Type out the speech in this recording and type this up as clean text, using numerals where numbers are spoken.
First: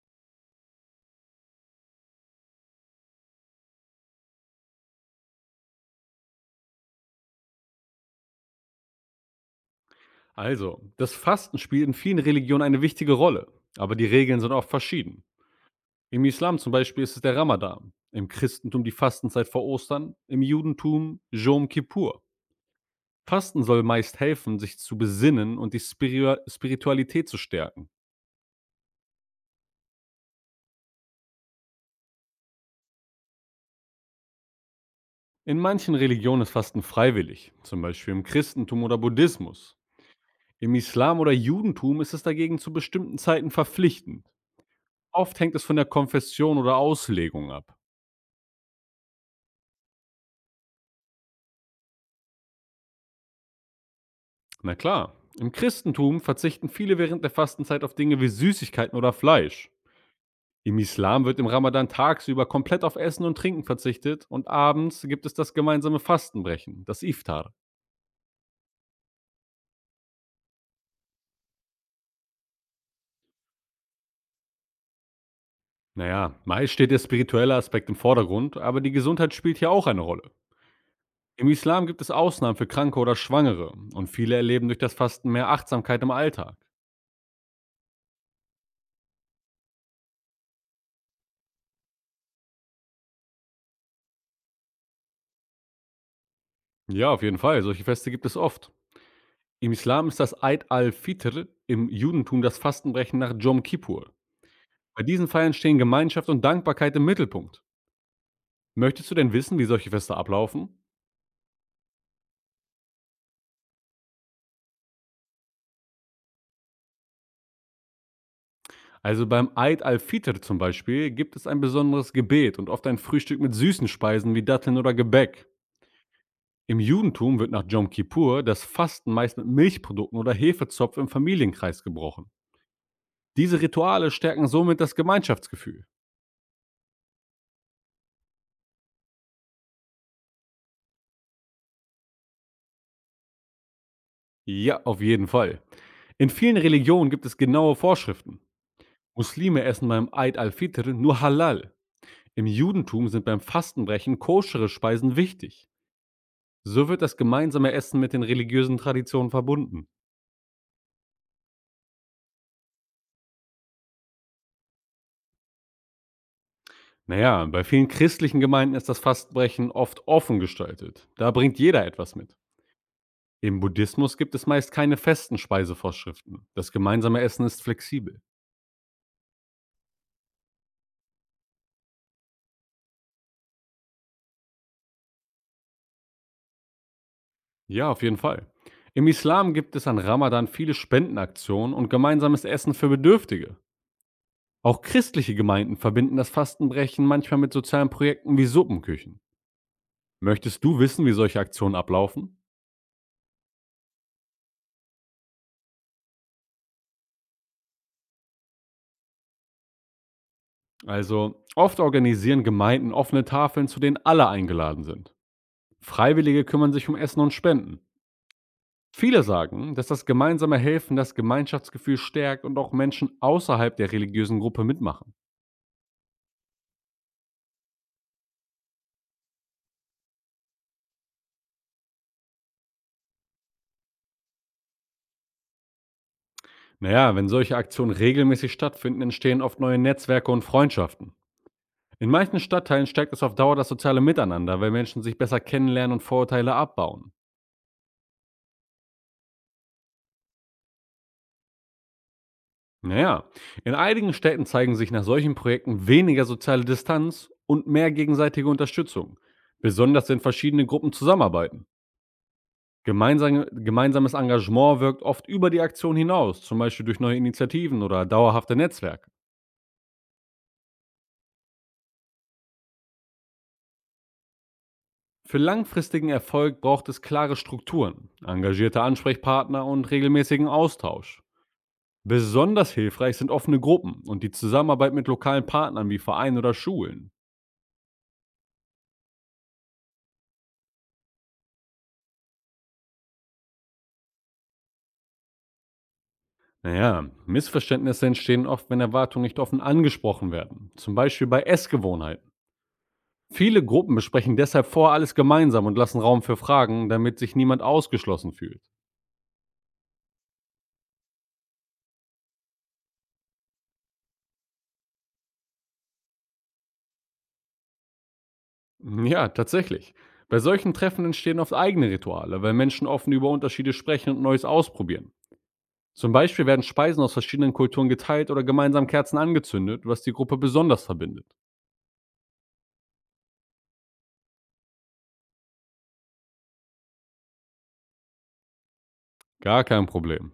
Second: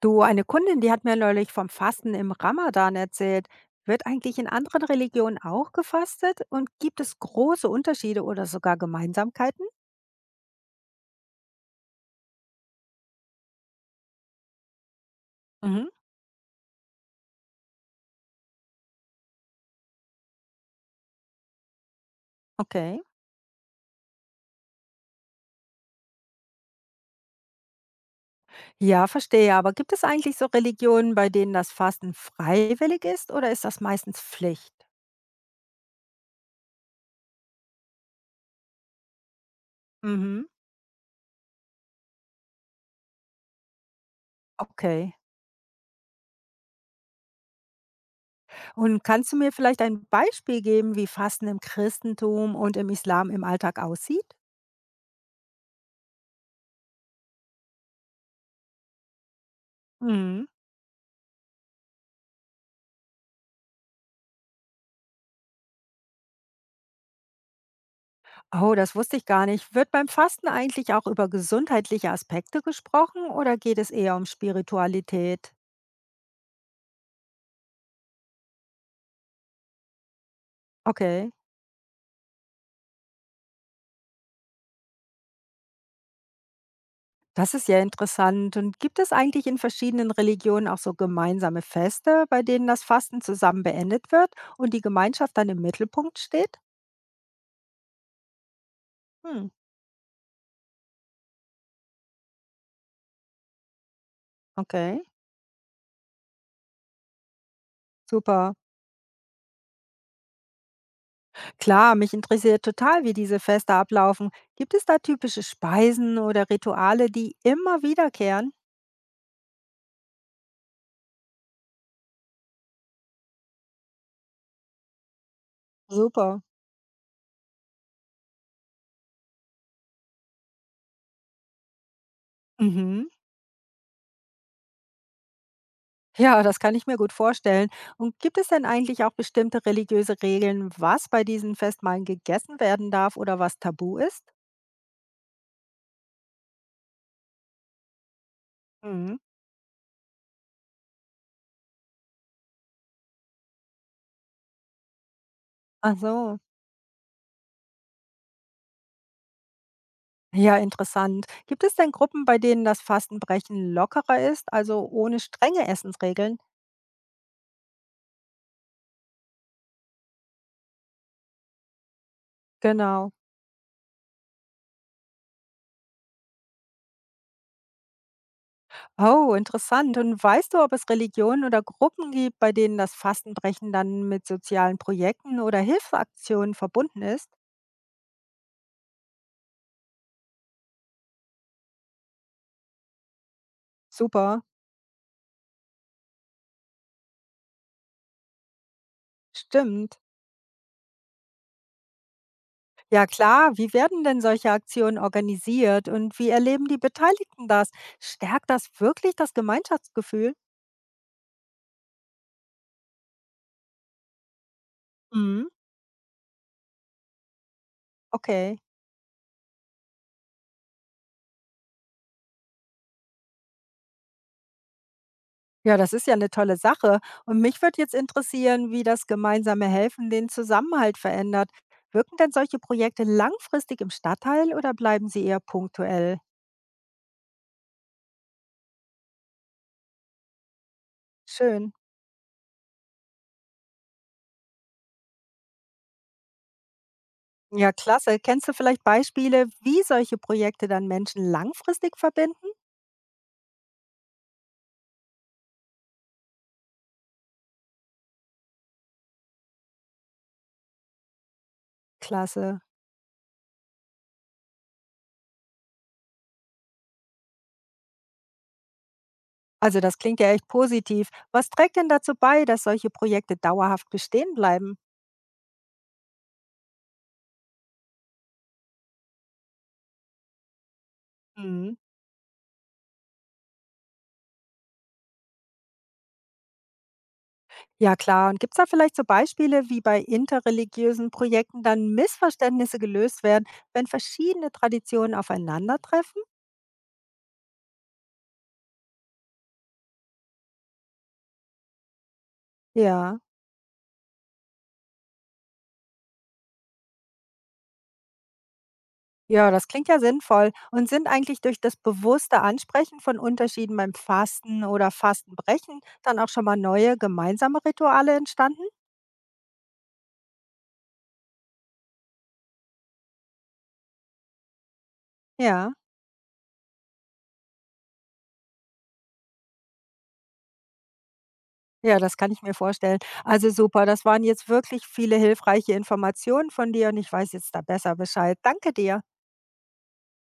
Du, eine Kundin, die hat mir neulich vom Fasten im Ramadan erzählt. Wird eigentlich in anderen Religionen auch gefastet und gibt es große Unterschiede oder sogar Gemeinsamkeiten? Also, das Fasten spielt in vielen Religionen eine wichtige Rolle, aber die Regeln sind oft verschieden. Mhm, Im Islam zum Beispiel ist es der Ramadan, im Christentum die Fastenzeit vor Ostern, im Judentum Jom Kippur. okay. Fasten soll meist helfen, sich zu besinnen und die Spiritualität zu stärken. Ja, verstehe, aber gibt es eigentlich so Religionen, bei denen das Fasten freiwillig ist oder ist das meistens Pflicht? In manchen Religionen ist Fasten freiwillig, zum Beispiel im Christentum oder Buddhismus. Mhm. Im Islam oder Judentum ist es dagegen zu bestimmten Zeiten verpflichtend. Okay. Oft hängt es von der Konfession oder Auslegung ab. Und kannst du mir vielleicht ein Beispiel geben, wie Fasten im Christentum und im Islam im Alltag aussieht? Na klar. Im Christentum verzichten viele während der Fastenzeit auf Dinge wie Süßigkeiten oder Fleisch. Mhm. Im Islam wird im Ramadan tagsüber komplett auf Essen und Trinken verzichtet und abends gibt es das gemeinsame Fastenbrechen, das Iftar. Oh, das wusste ich gar nicht. Wird beim Fasten eigentlich auch über gesundheitliche Aspekte gesprochen oder geht es eher um Spiritualität? Naja, meist steht der spirituelle Aspekt im Vordergrund, aber die Gesundheit spielt hier auch eine Rolle. Okay, Im Islam gibt es Ausnahmen für Kranke oder Schwangere und viele erleben durch das Fasten mehr Achtsamkeit im Alltag. das ist ja interessant. Und gibt es eigentlich in verschiedenen Religionen auch so gemeinsame Feste, bei denen das Fasten zusammen beendet wird und die Gemeinschaft dann im Mittelpunkt steht? Ja, auf jeden Fall, solche Feste gibt es oft. Hm, Im Islam ist das Eid al-Fitr, im Judentum das Fastenbrechen nach Jom Kippur. okay. Bei diesen Feiern stehen Gemeinschaft und Dankbarkeit im Mittelpunkt. Super. Möchtest du denn wissen, wie solche Feste ablaufen? Klar, mich interessiert total, wie diese Feste ablaufen. Gibt es da typische Speisen oder Rituale, die immer wiederkehren? Also beim Eid al-Fitr zum Beispiel gibt es ein besonderes Gebet und oft ein Frühstück mit süßen Speisen wie Datteln oder Gebäck. Super. Im Judentum wird nach Yom Kippur das Fasten meist mit Milchprodukten oder Hefezopf im Familienkreis gebrochen. Mhm. Diese Rituale stärken somit das Gemeinschaftsgefühl. Ja, das kann ich mir gut vorstellen. Und gibt es denn eigentlich auch bestimmte religiöse Regeln, was bei diesen Festmahlen gegessen werden darf oder was tabu ist? Ja, auf jeden Fall. In vielen Religionen gibt es genaue Vorschriften. Mhm. Muslime essen beim Eid al-Fitr nur Halal, im Judentum sind beim Fastenbrechen koschere Speisen wichtig. Ach so. So wird das gemeinsame Essen mit den religiösen Traditionen verbunden. Ja, interessant. Gibt es denn Gruppen, bei denen das Fastenbrechen lockerer ist, also ohne strenge Essensregeln? Naja, bei vielen christlichen Gemeinden ist das Fastenbrechen oft offen gestaltet. Da bringt jeder etwas mit. Genau. Im Buddhismus gibt es meist keine festen Speisevorschriften. Das gemeinsame Essen ist flexibel. Oh, interessant. Und weißt du, ob es Religionen oder Gruppen gibt, bei denen das Fastenbrechen dann mit sozialen Projekten oder Hilfsaktionen verbunden ist? Ja, auf jeden Fall. Im Islam gibt es an Ramadan viele Spendenaktionen und gemeinsames Essen für Bedürftige. Super. Auch christliche Gemeinden verbinden das Fastenbrechen manchmal mit sozialen Projekten wie Suppenküchen. Stimmt. Möchtest du wissen, wie solche Aktionen ablaufen? Ja klar, wie werden denn solche Aktionen organisiert und wie erleben die Beteiligten das? Stärkt das wirklich das Gemeinschaftsgefühl? Also, oft organisieren Gemeinden offene Tafeln, zu denen alle eingeladen sind. Mhm. Freiwillige kümmern sich um Essen und Spenden. Okay. Viele sagen, dass das gemeinsame Helfen das Gemeinschaftsgefühl stärkt und auch Menschen außerhalb der religiösen Gruppe mitmachen. Ja, das ist ja eine tolle Sache. Und mich würde jetzt interessieren, wie das gemeinsame Helfen den Zusammenhalt verändert. Wirken denn solche Projekte langfristig im Stadtteil oder bleiben sie eher punktuell? Naja, wenn solche Aktionen regelmäßig stattfinden, entstehen oft neue Netzwerke und Freundschaften. Schön. In manchen Stadtteilen stärkt es auf Dauer das soziale Miteinander, weil Menschen sich besser kennenlernen und Vorurteile abbauen. Ja, klasse. Kennst du vielleicht Beispiele, wie solche Projekte dann Menschen langfristig verbinden? Naja, in einigen Städten zeigen sich nach solchen Projekten weniger soziale Distanz und mehr gegenseitige Unterstützung, besonders wenn verschiedene Gruppen zusammenarbeiten. Klasse. Gemeinsames Engagement wirkt oft über die Aktion hinaus, zum Beispiel durch neue Initiativen oder dauerhafte Netzwerke. Also das klingt ja echt positiv. Was trägt denn dazu bei, dass solche Projekte dauerhaft bestehen bleiben? Für langfristigen Erfolg braucht es klare Strukturen, engagierte Ansprechpartner und regelmäßigen Austausch. Mhm. Besonders hilfreich sind offene Gruppen und die Zusammenarbeit mit lokalen Partnern wie Vereinen oder Schulen. Ja klar, und gibt es da vielleicht so Beispiele, wie bei interreligiösen Projekten dann Missverständnisse gelöst werden, wenn verschiedene Traditionen aufeinandertreffen? Naja, Missverständnisse entstehen oft, wenn Erwartungen nicht offen angesprochen werden, zum Beispiel bei Essgewohnheiten. Ja. Viele Gruppen besprechen deshalb vorher alles gemeinsam und lassen Raum für Fragen, damit sich niemand ausgeschlossen fühlt. Ja, das klingt ja sinnvoll. Und sind eigentlich durch das bewusste Ansprechen von Unterschieden beim Fasten oder Fastenbrechen dann auch schon mal neue gemeinsame Rituale entstanden? Ja, tatsächlich. Bei solchen Treffen entstehen oft eigene Rituale, weil Menschen offen über Unterschiede sprechen und Neues ausprobieren. Ja. Zum Beispiel werden Speisen aus verschiedenen Kulturen geteilt oder gemeinsam Kerzen angezündet, was die Gruppe besonders verbindet. Ja, das kann ich mir vorstellen. Also super, das waren jetzt wirklich viele hilfreiche Informationen von dir und ich weiß jetzt da besser Bescheid. Danke dir. Gar kein Problem.